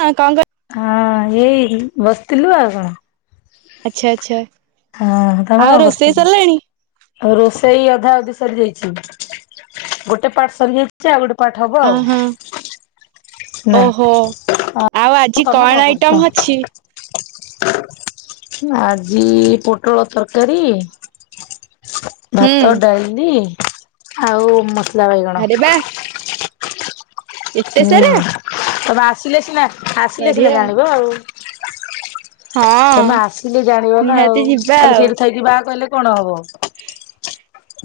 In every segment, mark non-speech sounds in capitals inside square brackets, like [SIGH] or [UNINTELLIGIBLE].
ହଁ କଂ କ। ହଁ ଏଇ ବସିଥିଲୁ ଆଉ କଣ। ଆଚ୍ଛା ଆଚ୍ଛା ହଁ ତମେ ଆଉ କଣ ରୋଷେଇ କରୁଛ ସରିଲାଣି? ଆଉ ରୋଷେଇ ଅଧା ଅଧି। ଗୋଟେ ପାର୍ଟ ସରିଯାଇଛି ଯେ ଆଉ ଗୋଟେ। ପାର୍ଟ ହବ ଅ ଆଉ ହଁ ନା। ଓହୋ ଆଉ ଆଜି କଣ ଆଇଟମ ଅଛି? ଆଜି ପୋଟଳ ତରକାରୀ। ହୁଁ ଭାତ ଡାଲି। ଆଉ ମ। ବାଇଗଣ। ଆରେ ବା ଏତେ ସାରା। ହୁଁ। ତମେ ଆସିଲେ ସିନା। ଆସିଲେ ସିନା ବଢିଆ ଜାଣିବ ଆଉ। ହଁ ତମେ ଆସିଲେ ଜାଣିବ ନା ନିହାତି ଆଉ ଯିବା ଖାଲି ଆଉ ସେଇଠି ଥକି ବାହା କହିଲେ। କଣ ହବ? [INAUDIBLE]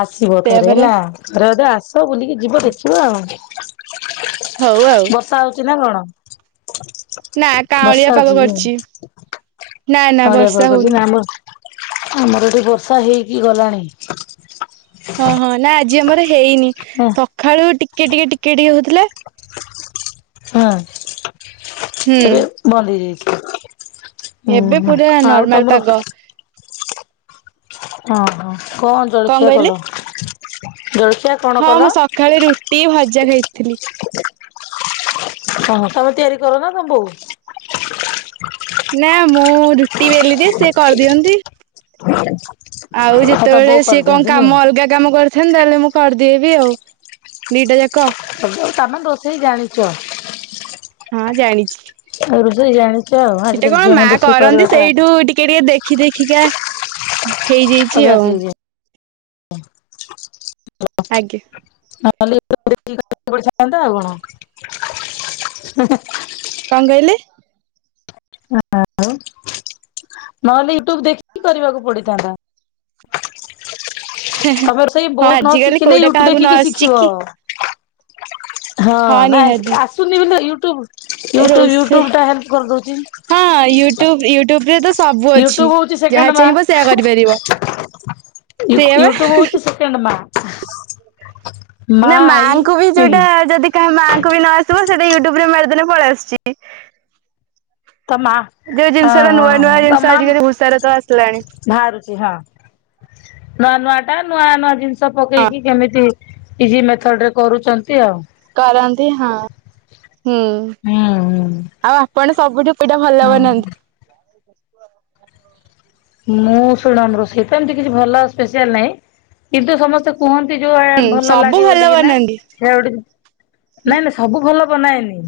ଆସିବ ସେଇଆ ଥରେ ପରା ହେଲା ଥରେଧ ଆସ। ତ ବୁଲିକି ଯିବ ଦେଖିବ ଆଉ। ହଉ ଆଉ। କି ନା ଗାଣ ନା କାଁଳିଆ ପାଗ କରିଛି। ନା ନା କାଉଁଳିଆ ପାଗ ବର୍ଷା କରିଛି ହଉନି। ନା ଆମର ଆମର ଏଠିକି ବର୍ଷା ହେଇକି ଗଲାଣି। ହଁ ହଁ ନା। ଯେ ଆମର ହେଇନି ହଁ ସକାଳୁ ଟିକେ କିଏ ଟିକେ ଟିକେ ଟିକେ ହଉଥିଲେ। ହଁ। ହୁଁ ଏବେ ବି ବ ହେଇଯାଇଛି। ହୁଁ ଏବେ ହୁଁ ପୁରୁରା ଆଉ ନର୍ମାଲ ତମର ପାଗ ହଁ ହୋ କଣ ଜଳଖିଆ କଲ ଆଛା ହଁ ମୁଁ ସକାଳେ ରୁଟି ଭଜା ଖାଇଥିଲି ଥିଲି ହଁ ତମେ ତିଆରି କର ନା ତମ ବଉ ନା ମଁ ପଟି ବେଲି ଦି ସେ କରିଦିଅନ୍ତି ଆଉ ତମ ଯେତେବେଳେ ବୋଉ ସିଏ କଣ କରିଦିଅନ୍ତି କାମ ଅଲଗା କାମ କରିଥାନ୍ତତା ତାହେଲେ ମୁଁ କରିଦିବି ଆଉ ଦିଟା ଯାକ ଉ ତମେ ଦୋଷେଇ ଜାଣିଛ ହଁ ଜାଣିଛି ଇାଣି ସେଟେ କଣ ମା କରନ୍ତି ସେଇଠୁ ଟିକେ ଟିକେ ଦେଖି ଦେଖିକା ହେଇଯାଇଛି ଅଭ୍ୟାସ ଆଉ ହେଇଯାଏ ଆଜ୍ଞ ନଲେ ପନ୍ତା ଆଉ କଣ ହୁଁ କଣ କହିଲେ ଉ ଆ ଉ ନହେଲେ ୟୁଟ୍ୟୁବ ଦେଖିକି କରିବାକୁ ପଡିଥାନ୍ତା ତମେ ରୋ ସେଇ ହଁ ବୋଠ ନ ଆଜିକାଲି ଶିଖିଲେ କୋଉଟା ୟୁଟ୍ୟୁବ କାହାକୁ ନ ଦେଖିକି ଆସିଛି ଶିଖିବ କି [INAUDIBLE] ହଁ ନା ଆସ ଆସୁନି ବୋଲି ତୁ ଏ ୟୁଟ୍ୟୁବ ରୋଷେଇ ୟୁଟୁବ ଟା ହେଲ୍ପ କରିଦଉଛି ହଁ ୟୁଟ୍ୟୁବ ୟୁଟ୍ୟୁବ ରେ ତ ସବୁ ୟୁଟ୍ୟୁବ ଅଛି ହଉଛି ସେକେଣ୍ଡ ଯାହା ମା ଚାହିଁବ ସେୟଆ କରିପାରିବ ସେ ବା ୟୁଟ୍ୟୁବ ହଉଛି ସେକେଣ୍ଡ ମା ମା ନା ଆଇ ମାଙ୍କୁ ବି ନୁହେଁ କି ଯୋଉଟା ଯଦି କାହା ମାଆଙ୍କୁ ବି ନ ଆସିବ ସେଟା ୟୁଟ୍ୟୁବ ରେ ମାରଦିନେ ପଳେଇ ଆସୁଛି ମା ଯୋଉ ହଁ ଜିନିଷ ଟା ହଁ ନୂଆ ହ ନୂଆ ଜିନିଷ ତମ ଆଜିକାଲି ଭୂଷାର ତ ଆସିଲାଣି ଭାରୁଛି ହଁ ନଟ ନୂଆ ନୂଆ ଜିନିଷ ଷ ହଁ ପକେଇକି କେମିତି ହେଇଛି ଇଜି ମେଥଡ ରେ କରୁଛନ୍ତି ଆଉ କରନ୍ତି ହଁ ହୁଁ ହୁଁ ହୁଁ ଆଉ ଆପଣ ସବୁଠୁ ସେଇଟା ଭଲ ହଁ ବନାନ୍ତି ବ [UNINTELLIGIBLE] ମୁଁ ଶୁଣନ୍ତୁ ରୋଷେଇ ତ ଏମିତି କିଛି ଭଲ ସ୍ପେଶଆଲ ନାହିଁ କିନ୍ତୁ ସମସ୍ତେ କୁହନ୍ତି ଯୋଉ ହୁଁ ଭଲ ସବୁ ଲାଗେ ଭଲ ବୋଲିକି ନା ବନାନ୍ତି ସେୟା ଗୋ ନାଇଁ ନାଇଁ ସବୁ ଭଲ। ବନାଏନି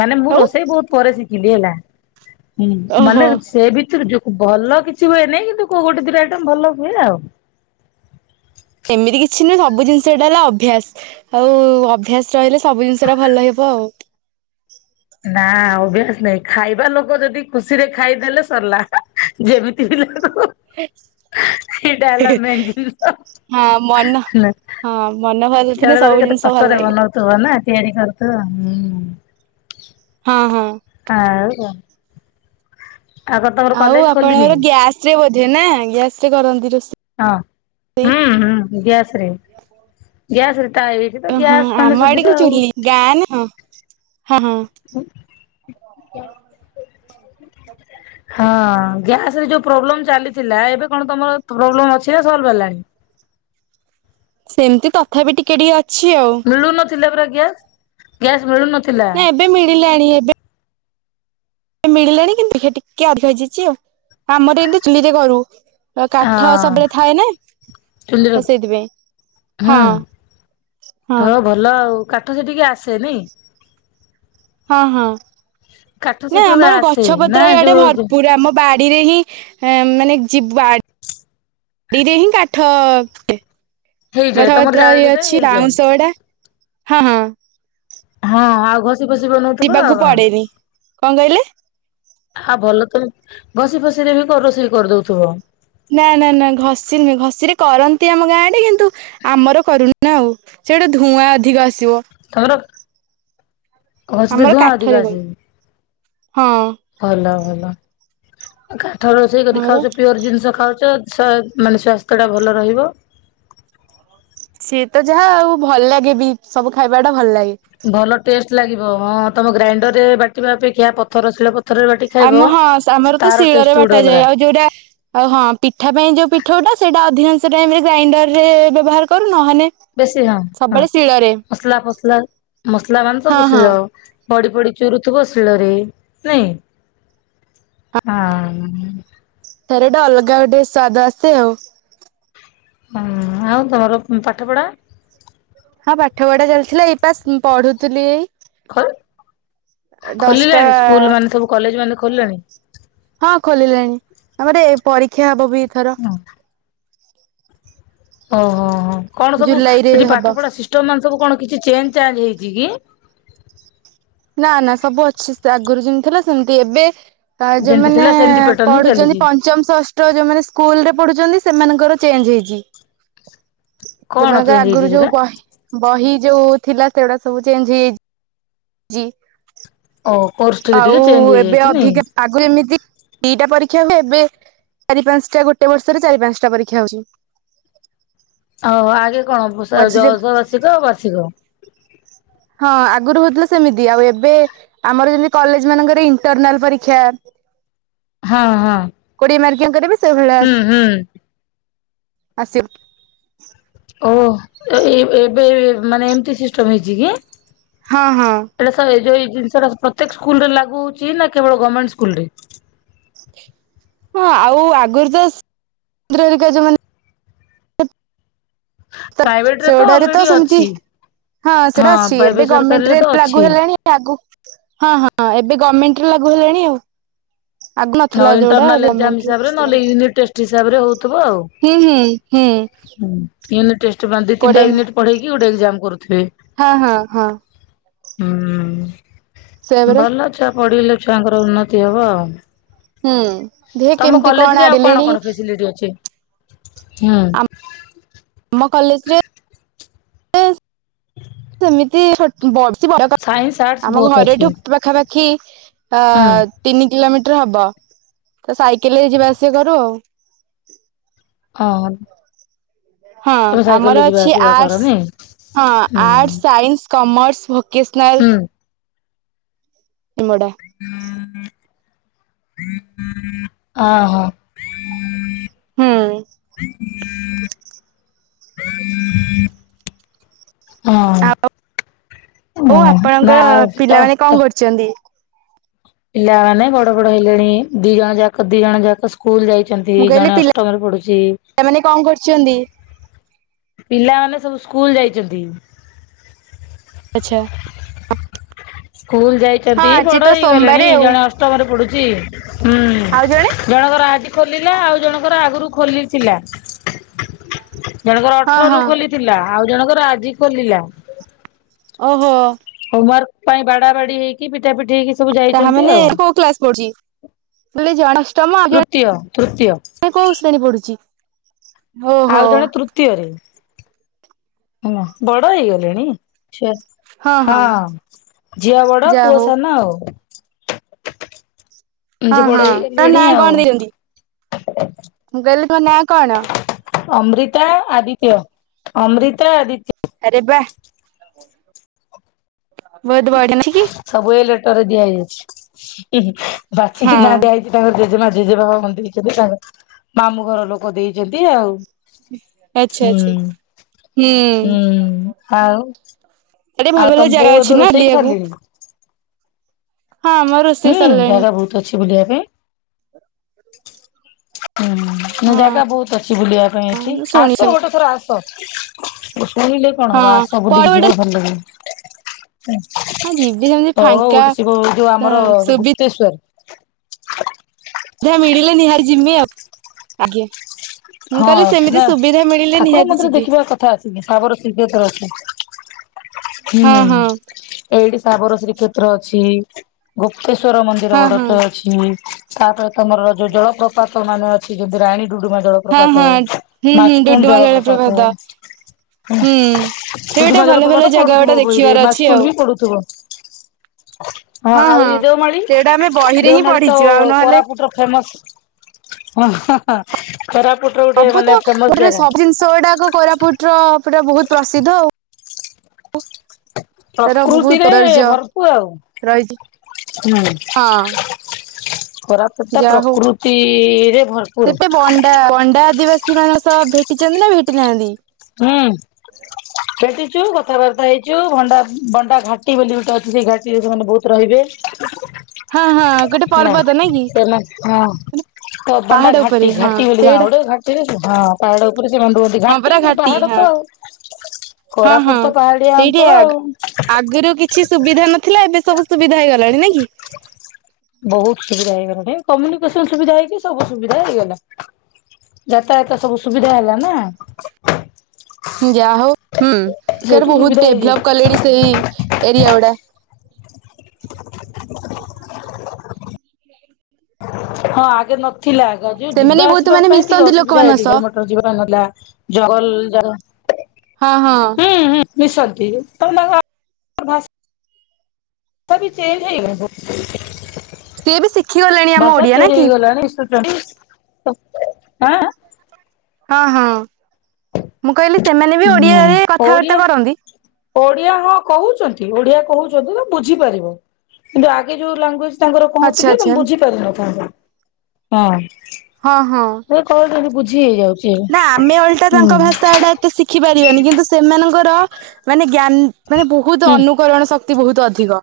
ମାନେ ମୁଁ ଆଉ ରୋଷେଇ ବି ବହୁତ ପରେରେ ଶିଖି [UNINTELLIGIBLE] ହେଲା ହୁଁ ମନେ ଓହୋ ସେବିତ ତ୍ର ଜୁ [UNINTELLIGIBLE] ଭଲ କିଛି ହୁଏନହିଁ କିନ୍ତୁ କୋଉ ଗୋଟେ ଦୁଇଟା ଆଇଟମ ଭଲ ହୁଏ ନା ଆଉ। ଏମିତି କିଛି ନୁହେଁ ସବୁ ଜିନିଷ ଏଟା ହେଲା ଅଭ୍ୟାସ ଆଉ ଅଭ୍ୟାସ ରହିଲେ ସବୁ ଜିନିଷ ଟା ଭଲ ହେବ ଆଉ। ନା ଅଭ୍ୟାସ ନାଇଁ ଖାଇବା ଲୋକ ଯଦି ଖୁସିରେ ଖାଇଦେଲେ ସରିଲା ହା ଯେମିତି। ଲାଗୁ ସେଇଟା ହୁ ହେଲା ମେନ୍ ଜିନିଷ। ହଁ ମନ ହଁ ମନ ଭଲ ଥିଲେ ସବୁ କେବେବେ କେତେ ଜିନିଷ ଭଲ କଷ୍ଟରେ ଲାଗିବ ବନଉଥିବ ନା। ତିଆରି କରୁଥିବ ହୁଁ ହଁ ହଁ ହ [UNINTELLIGIBLE] ଆଉ ଖୋଲିନି ଆପଣଙ୍କର ଗ୍ୟାସ ରେ ବୋଧେ ନା ଗ୍ୟାସ ରେ କରନ୍ତି ରୋଷେଇ। ହଁ ହୁଁ ହୁଁ ଗ୍ୟାସ ରେ ଗ୍ୟାସ ରେ ତା ଏଠି ତ ହଁ ଗ୍ୟାସ ଆମ ମାନେ ଆଡେ କି ସୁବିଧା ଚୁଲି ଆଉ। ଗାଁ ନା ହଁ ହଁ ହଁ। ହ ମର [INAUDIBLE] ସଠ ଚା ହଁ ଗ୍ୟାସ ରେ ଯୋଉ ପ୍ରୋବ୍ଲେମ ଚାଲିଥିଲା ଏବେ କଣ ତମର ପ୍ରୋବ୍ଲେମ ଅଛି ନା ସଲ୍ଭ ହେଲାଣି। ସେମିତି ତଥାପି ଟିକେ ଟିକେ ଅଛି। ଆଉ ମିଳୁନ ଥିଲା ପରା ଗ୍ୟାସ ମିଳୁନଥିଲା ନା ଏବେ ମିଳିଲାଣି। ଏବେ ମିଳିଲାଣି କିନ୍ତୁ ଟିକେ ଅଧିକ ହେଇଯାଇଛି ଆଉ ଆମର ଏମିତି ଚୁଲିରେ କରୁ କାଠ ହଁ ସବୁବେଳେ ଥାଏ ନା ଚୁଲିରେ ତ ସେଇଥିପାଇଁ ହଁ ହୁଁ ହଁ। ହଉ ଭଲ ଆଉ କାଠ ସେଠିକେ ଆସେ ନାଇଁ। ହଁ ହଁ। କାଠ ନା ସେଠୁ ଆମର ଆସେ ଗଛ ନା ପତ୍ର ଇଆଡେ ଯୋଉ ଭରପୁର ଆମ ବା ଆଡିରେ ହିଁ ମାନେ [INAUDIBLE] ଯିବଡିରେ ହିଁ କାଠ। ହେଇଯାଏ ତମର ଗଠପତ୍ର ଜାଳେଣୀ ପାଇଁ ଅଛି ହେଇଯାଏ। ବାଉଁଶ ଗଡା ହଁ ହଁ। ହଁ ଆଉ ଘ ଶିବ ଶିବ ନଉଥିବା ଯିବାକୁ ଆଉ କଣ? ପଡେନି। କଣ କହିଲେ ଆଉ ଭଲ ତ। ଘସି ଫସି ରେ ବି କରି ରୋଷେଇ କରିଦଉଥିବ। ନା ନା ନା ଘଷ ନୁହେଁ ଘଷିରେ କରନ୍ତି ଆମ ଗାଁ ଟେ କିନ୍ତୁ ଆମର କରୁନୁ ଆଉ ସେଟା ଧୂଆଁ ଅଧିକ ଆସିବ। ଖବର। ହ ସେତ ଆମର ଧୂଆଁ ଅଧିକ କାଠରେ ଆସ କରୁ ହଁ ଭଲ ଭଲ। [UNINTELLIGIBLE] ଥର ସେଇ କରି ଆମର ଖାଉଛ ପିଓର ଜିନିଷ ଖାଉଛ ମାନେ ସ୍ୱାସ୍ଥ୍ୟଟା ଭଲ ରହିବ। ସିଏ ତ ଯାହା ଆଉ ଭଲ ଲାଗେ ବି ସବୁ ଖାଇବା ଟା ଭଲ ଲାଗେ। ଭଲ ଟେଷ୍ଟ୍ ଲାଗିବ ହଁ ତମ ଗ୍ରାଇଣ୍ଡର ରେ ବାଟିବା ଅପେକ୍ଷା ପଥର ଶିଳ ପଥରରେ ବାଟି ଖାଇବ ଆମ ହଁ ସେ ଆମର ତ ତାର ଶିଳରେ ଟେଷ୍ଟ ଗୋଟେ ଅଲଗା ବାଟାାଯାଏ ଆଉ ଯୋଉଟା ଆଉ ହଁ ପିଠା ପାଇଁ ଯୋଉ ପିଠ ଉଟା ସେଇଟା ଅଧିକାଂଶ ସେ ଟାଇମ୍ରେ ଗ୍ରାଇଣ୍ଡରରେ ବ୍ୟବହାର କରୁ। ନହେଲେ ବେଶୀ ହଁ ହଁ ସବୁବେଳେ ଶିଳରେ ମସଲା ଫସଲା ମସଲା ମାଂସ [UNINTELLIGIBLE] ହଁ ହଁ ପୋଷଳ ଆଉ। ପଡି ପଡି ଚୁରୁଥିବ ଶିଳରେ ନାଇଁ ହଁ ସାରେଟା ଅଲଗା ଗୋଟେ ସ୍ଵାଦ ଆସେ ଆଉ ହଁ ଆଉ ତମର ପାଠ ପଢା ହଁ ପାଠ ପଢା ଚାଲିଥିଲା ଏଇ ପା ପଢୁଥିଲି ଏଇ ଖୋଲ, ଦଶଟା ଖୋଲିଲାଣି ସ୍କୁଲ ମାନେ ସବୁ କଲେଜ୍ ମାନେ ଖୋଲିଲାଣି ହଁ ଖୋଲିଲେଣି ଆମର ଏ ପରୀକ୍ଷା ହବ ବି ଖର ଓହୋ ହୋ ହୋ କଣ ସବୁ, ଜୁଲାଇ ରେ ସେଠି ପାଠ ହବ। ପଢା ସିଷ୍ଟମ ମାନେ ସବୁ କଣ କିଛି ଚେଞ୍ଜ୍ ଚାଞ୍ଜ୍ ହେଇଛି । ଜ କି [UNINTELLIGIBLE] ନା ନା ସବୁ ଅଛି, ସେ ଆଗରୁ ଯେମିତି ଥିଲା ସେମତି ଏବେ ତ ଯେମିତି ଯୋଉମାନେ ଥିଲା ସେମିତି ପ୍ୟାଟର୍ନ ହିଁ ପଢୁଛନ୍ତି, ଚାଲିଛି ପଞ୍ଚମ ଷଷ୍ଠ ଯୋଉମାନେ ସ୍କୁଲ ରେ ପଡୁଛନ୍ତି ସେମାନଙ୍କର ଚେଞ୍ଜ ହେଇଛି। କଣ ଯୋମାନଙ୍କର ଚେଞ୍ଜ ହେଇଛି ଆଗରୁ ସେଟା? ଯୋଉ ବହି ବହି ଯୋଉ ଥିଲା ସେଗୁଡା ସବୁ ଚେଞ୍ଜ ହେଇଯାଇଛି ଜି ଓ କୋର୍ସ । ଟିକେ ଆଉ ଟିକେ ଚେଞ୍ଜ ଏବେ ହେଇଯାଇଛି ନାଇଁ ଅଧିକ ଆଗ ଏମିତି ଦିଟା ପରୀକ୍ଷା ହୁଏ, ଏବେ ଚାରି ପାଞ୍ଚଟା ଗୋଟେ ବର୍ଷରେ ଚାରି ପାଞ୍ଚଟା ପରୀକ୍ଷା ହଉଛି ଓଉ ଆଗେ କଣ ଯଶ ମଝିରେ ବାର୍ଷିକ ଆଉ ବାର୍ଷିକ । ହଁ ଆଗରୁ ହଉଥିଲା ସେମିତି ଆଉ ଏବେ ଆମର ଯେମତି କଲେଜ ମାନଙ୍କର ଇଣ୍ଟରନାଲ ପରୀକ୍ଷା ହଁ ହଁ। ଙ୍କରିବ। ହୁଁ ହୁଁ। ଆସିବ। ଓ ଏବେ ମାନେ ଏମତି ସିଷ୍ଟମ ହେଇଛି କି। ହଁ ହଁ ଏଟ ସବ ଏ ଯୋଇ ଜିନିଷା ପ୍ରତକ ସ୍କୁଲ ରେ ଲାଗୁ ହଉଛି ନା କେବଳ ଗମେଣ୍ଡ ସ୍କୁଲରେ ହଁ ଆଉ ଆଗରୁ ତରିକ ଯୋ ମାନେ ପ୍ରାଇଭେଟ ରେ ସେଗୁଡାରେ ତ ଅଲରେଡି ସେମତି ଅଛି ହଁ ସେଟା ଅଛି ପ୍ରାଇଭେଟ ଏବେ ସରକାରୀରେ ଗଭର୍ମେଣ୍ଟରେ ତ ଅଛି। ଲାଗୁ ହେଲାଣି ଆଗ ହଁ ହଁ ଏବେ ଗମେଣ୍ଟ ର ଲାଗୁ ହେଲାଣି ଆଉ। ଆଗୁ ହଁ ନଥିଲା ଯୋଉଟା ଇଣ୍ଟରନାଲ ଏକ୍ଜାମ ଗମେଣ୍ଟ ରେ ହିସାବରେ ନହେଲେ ଆସିଲାଣି। ୟୁନିଟ୍ ଟେଷ୍ଟ ହିସାବରେ ହଉଥିବ ଆଉ। ହୁଁ ହୁଁ ହୁଁ ୟୁନିଟ ଟେଷ୍ଟ ଦି କୋଡିଏ ତିନିଟା ୟୁନିଟ୍ ପଢେଇକି ଗୋଟେ ଏକ୍ଜାମ କରୁଥେ ହଁ ହଁ ହଁ। ସେୟା ହୁଁଉ। ପରା ଭଲ ଅଛ। ପଡିିଲେ ଛୁଆଙ୍କର ଉନ୍ନତି ହବ ଆଉ। ହୁଁ। ଦେ ତମ କେମିତି କଲେଜରେ ଆଉ କଣ ଆଗିଲେଣି କଣ ଫେସିଲିଟୀ ଅଛି ହୁଁ। କଲେଜ ରେ। ସେମିତି। [INAUDIBLE] ବ ସାଇନ୍ସ ଆର୍ଟସ୍ ଆମ ବହୁତ ଅଛି। ଘରଠୁ ପାଖାପାଖି ଖି। ଅ ହୁଁ ତିନି କିଲୋମିଟର ହବ ତ ସାଇକେଲରେ ଯିବା ଆସିବା କରୁ ଆଉ। ହଁ। ହଁ ତମେ ଆମର ସାଇକେଲରେ ଯିବା ଅଛି ଆସିବା କର ଆର୍ଟସ୍ ନାଇଁ? ହଁ ହୁଁ ଆର୍ଟସ୍ ସାଇନ୍ସ। କମର୍ସ ଭ କିସ୍ନାଲ। ହୁଁ ମୋଡା। ହ ହୋ। ହୁଁ। [INAUDIBLE] ଆଉ ହଉ ଓହୋ ନା ଆପଣଙ୍କର ଆଉ ପିଲାମାନେ କଣ କରୁଛନ୍ତି? ପିଲା ମାନେ ବଡ ବଡ ହେଲେଣି ଦି ଜଣ ଯାକ ଦି ଜଣ ଯାକ ସ୍କୁଲ ଯାଇଛନ୍ତି ମୁଁ କହିଲି ଜଣେ ଅଷ୍ଟମରେ ପଢୁଛି ପିଲାମାନେ କଣ କରୁଛନ୍ତି? ପିଲାମାନେ ସବୁ ସ୍କୁଲ୍ ଯାଇଛନ୍ତି। ଆଚ୍ଛା। ସ୍କୁଲ ହଁ ଯାଇଛନ୍ତି ଆଜି ବଡ ତ ହେଇ ସୋମବାର ଗଲେଣି ଆଉ ଜଣେ ଅଷ୍ଟମରେ ପଢୁଛି। ଚି। [UNINTELLIGIBLE] ହୁଁ ଆଉ ଜଣେ? ଜଣଙ୍କର ଆଜି ଖୋଲିଲା ଆଉ ଜଣଙ୍କର ଆଗରୁ ଖୋଲିଥିଲା। ଜଣଙ୍କର ହଁ ଅଠର ରୁ ହଁ ଖୋଲିଥିଲା। ଆଉ ଜଣକ ଆଜି ଖୋଲିଲା। ଓଃ ହୋ। ୱାର୍କ ପାଇଁ ବାଡା ବାଡି ହେଇକି ପିଟା ପିଟି ହେଇକି ସବୁ ତାହା ଯାଇଛନ୍ତି ମାନେ ଆଉ କୋଉ କ୍ଲାସ ପଢୁଛି? ତମ ତୃତୀୟ ତୃତୀୟ କୋଉ ଶ୍ରେଣୀ ପଢୁଛି। ଆଉ ଓହୋ ଜଣେ ତୃତୀୟରେ। ହଁ ବଡ ହେଇଗଲେଣି? ହଁ ଝିଅ ବଡ ଯାହା ପୁଅ ହଉ। ସାନ ଆଉ ହଁ ଯେ ବଡ ହଁ ତା ହେଇଗଲେଣି ନଁ ଆଉ କଣ ଦେଇଛନ୍ତି? [INAUDIBLE] ମୁଁ କହିଲି ତୋ ନାଁ କଣ? ଅମ୍ରିତା, ଆଦିତ୍ୟ, ଅମ୍ରିତା, ଆଦିତ୍ୟ। ଆରେ ବା! ସବୁ ଏଇ ଲେଟର ରେ ଦିଆ ହୋଇଛି [UNINTELLIGIBLE] ବାଛିିକି ନାଁ ହଁ ଦିଆହେଇଛି ତାଙ୍କର ଜେଜେମା, ଜେଜେବାବା ଦେଇଛନ୍ତି ତାଙ୍କ ମାମୁଁ ଘର ଲୋକ ଦେଇଛନ୍ତି ଆଉ ଆଚ୍ଛା ହୁଁ ଆଚ୍ଛା ହୁଁ। ହୁଁ ଆଉ ଆଡେ ଭଲ ଆଉ ଭଲ ତମ ବୋଉ ଜାଗା ଏବେ ଅଛି ନା ରୋଷେଇ ବୁଲିଆକୁ। ସାରିଲେଣି ହଁ ଆମ ହୁଁ ରୋଷେଇ ସରିଲାଣି। ଜାଗା ବହୁତ ଅଛି ବୁଲିବା ପାଇଁ ହୁଁ ହଁ ଜାଗା ବହୁତ ଅଛି ବୁଲିବା ପାଇଁ ଏଠି ମୁଁ ଶୁଣିଛି ଆସ ଗୋଟେ ଥର ଆସ କହିଲେ କଣ ହବ ହଁ ଆସ କୁଆଡେ ବୁଲିକି ଗୋଟେ ଯିବ ଭଲ ଲାଗିବ। ହଁ ଯିବି ସେମିତି ଫାଙ୍କା ଗୋଟେ ଶିବ ଯୋଉ ଆମର ସୁବିଧା ଗୁପ୍ତେସ୍ଵର। ନିହାତି ଯିମି ଆଉ ଆଜ୍ଞା। ମୁଁ କହିଲି ହଁ ସେମିତି ନା ସୁବିଧା ମିଳିଲେ ଠାକୁର ନିହାତି ମନ୍ଦିର ଯିବି ଦେଖିବା କଥା ଆସକି ତାପରେ ସିଧେସ୍ଵର ଅଛି ହଁ ହୁଁ ହଁ ଏଇଠି ତାପରେ ଶ୍ରୀ କ୍ଷେତ୍ର ଅଛି ଗୋ ତେଶ୍ଵର ମନ୍ଦିର ହଁ ଗୋଟେ ହଁ ତ ଅଛି। ତାପ ତମର ଯୋଉ ଜଳପ୍ରପାତ [UNINTELLIGIBLE] ହଁ ହଁ ହୁଁ ହୁଁ ଡୁଡୁମା ଜଳପ୍ରପାତ ହେଲା ହୁଁ ସେ ଗୋଟେ ଡୁଡୁମା ଭଲ ଜଳପ୍ରପାତ ଭଲ ଜାଗା ପଡୁଥିବ ଗୋଟେ ବହିରେ ଦେଖିବାର ଅଛି ମାଛକୁଣ୍ଡ ଆଉ। ବି ପଡୁଥିବ। ହଁ ଆହୁରି ଦେଓମାଳି, ସେଇଟା ଆମେ ବହିରେ ହିଁ ଦେଓମାଳି ତ ପଢିଛୁ ଆଉ ନହେଲେ କୋରାପୁଟ ର ଫେମସ ଓଁ ହ। କୋରାପ ସବୁ ତ ଗୋଟେ ସବୁ ଜିନିଷ ଗୁଡାକ କୋରାପୁଟର ପୁଟ ର ବହୁତ ପ୍ରସିଦ୍ଧ ଆଉ ତାର ବହୁତ ପ୍ରକୃତିରେ ସୌନ୍ଦର୍ଯ୍ୟ ଭରପୁ ଆଉ ରହିଛି ହୁଁ [INAUDIBLE] ଟା ଯା ହଉ ପ୍ରକୃତିରେ ଭରପୁର ସେଟେ ବଣ୍ଡା ବଣ୍ଡା ଆଦିବାସୀ ମାନଙ୍କ ସହ ଭ ଭେଟିଛନ୍ତି ନା ଭେଟିନାହାନ୍ତି ହୁଁ ସେଠି କଥାବାର୍ତ୍ତା ହେଇଛୁ ଭଣ୍ଡା ଭଣ୍ଡା ଘାଟି ବୋଲି ଗୋଟେ ଅଛି ସେଇ ଘାଟିରେ ସେମାନେ ବହୁତ ରହିବେ ହଁ ହଁ ଗୋଟେ ନା ପର୍ବତ ନାଇଁ କି ସେମାନେ ହଁ ହ ବଣ୍ଡା ପାହାଡ ଉପରେ ଘାଟି ହଁ ଘାଟି ବୋଲି ଗାଁ ସେଇଟା ଗଡେ ଘାଟିରେ ହଁ ପାଡ଼ ବଧୁ ଅଧ ଘା ହଁ [UNINTELLIGIBLE] ଘାଟି ହଁ ହଁ କୋରାପୁଟ ତ ପାହାଡିଆ ସେଇଠି ଅଞ୍ଚଳ ଆଉ। ଆଗରୁ କିଛି ସୁବିଧା ନଥିଲା ଏବେ ସବୁ ସୁବିଧା ହେଇଗଲାଣି ନ କି ବହୁତ ସୁବିଧା ହେଇଗଲାଣି କମ୍ୟୁନିକେସନ ସୁବିଧା ହେଇକି ସବୁ ସୁବିଧା ହେଇଗଲା ଯାତାୟାତ ସବୁ ସୁବିଧା ହେଲା ନା କି ଯାହା ହଉ ହୁଁ ସର ସେଇଠୁ ବହୁତ ସୁବିଧା ଡେଭଲପ୍ ହେଇଯାଇଛି କଲେଣି ସେଇ ଏରିଆ ଗୁଡା ହଁ [INAUDIBLE] [INAUDIBLE] ହଁ ଆଗେ ନ ଥିଲା ଯୋଉ ସେମାନେ ଯିବା ବହୁତ ଆସିବା ମାନେ ପାଇଁ ଟିକେ ମିଶନ୍ତି ଅସୁବିଧା ହେଇ ଲୋକମାନଙ୍କ ଟିକ ସହ ମୋଟର ଯିବା ପାଇଁ ନେଲା ଜଙ୍ଗଲ ଜାଗା ହଁ ହଁ ହୁଁ ହୁଁ ମିଶନ୍ତି ତା ଭାଷା ତଥାପି ଚେଞ୍ଜ ହେଇଗଲ। ସିଏ ବି ଶିଖି ଗଲେଣି ଆମ ଓଡିଆ ନା କି? ହେଇଗଲାଣି [UNINTELLIGIBLE] ଆଁ ଆଁ ହଁ ହଁ ଅଁ ମୁଁ କହିଲି ସେମାନେ ବି ହୁଁ ଓଡିଆରେ କଥାବାର୍ତ୍ତା ଓଡିଆ କରନ୍ତି? ଓଡିଆ ହଁ କହୁଚନ୍ତି ଓଡିଆ କହୁଛନ୍ତି ତ ବୁଝିପାରିବ। କିନ୍ତୁ ଆଗେ ଯୋଉ ଲାଙ୍ଗୁଏଜ ତାଙ୍କର ଆଚ୍ଛା କହୁଥିଲେ ତମେ ଆଚ୍ଛା ବୁଝି ପାରିନଥାନ୍ତ। ହଁ। ହଁ ହଁ। ମୁଁ କହୁଥିଲି ବୁଝ ନା ଆମେ ଓଲଟା ତାଙ୍କ ଭାଷା ଗୁଡା ଏତେ ଶିଖ ଶିଖି ପାରିବାନି। କିନ୍ତୁ ସେମାନଙ୍କର ମାନେ ଜ୍ଞାନ ମାନେ ବହୁତ ହୁଁ। ଅନୁକରଣ ଶକ୍ କ୍ତି ବହୁତ ଅଧିକ।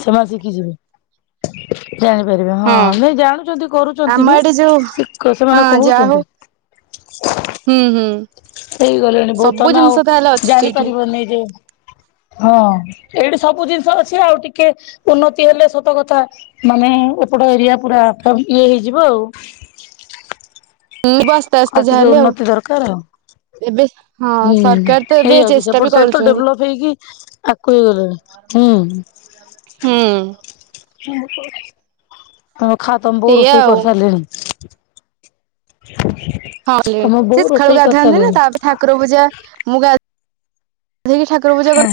ସେମାନେ ଶିଖିଯିବେ। ଜାଣିପାରିବେ ହଁ ନାଇଁ ଜାଣୁଚନ୍ତି ଆମ କରୁଚନ୍ତି ବି ଏଠି ଯୋଉ ଠିକ୍ କି ହଁ ସେମାନେ ଯା ହଉ କହୁଛନ୍ତି। ହୁଁ ହୁଁ। ହେଇଗଲେଣି ବୋଉ ସବୁ ତମେ ଆଉ ଜିନିଷ ତାହେଲେ ଅଛି ସେଇଠି ଜାଣିପାରିବନି ଯେ ହଁ ଏଇଠି ସବୁ ଜିନିଷ ଅଛି ଆଉ ଟିକେ ଉନ୍ନତି ହେଲେ ସତ କଥା ମାନେ ଏପଟ ଏରିଆ ପୁରା ଇଏ ହେଇଯିବ ଆଉ। ଯିବ ଆସ୍ତେ ଆଉ ଆସ୍ତେ ଟିକେ ଯାହାହେଲେ ଆଉ। ଉନ୍ନତି ଦରକାର ଆଉ ଏବେ ହଁ ହୁଁ। ସରକାର ତ ଏବେ ହେଇଯାଉଛି ଚେଷ୍ଟା ବି ସେପଟ ସାଇଡ ତ କରୁଛନ୍ତି। ଡେଭଲପ ହେଇକି ଆଗକୁ ହେଇଗଲାଣି ହୁଁ। ଓହୋ। ଆଉ ଖାଅ ତମ ବୋଉ ସେଇଆ ରୋଷେଇ ଆଉ କରିସାରିଲେଣି। ହଁ ତମ ସେ ବୋଉ ସଖାଳୁ ରୋଷେଇ ଗାଧାନ୍ତି ନା କରିସାରିଲେଣି। ତାପରେ ଠାକୁର ପୂଜା ମୁଁ ଗା ଇକି ଠାକୁର ପୂଜା କର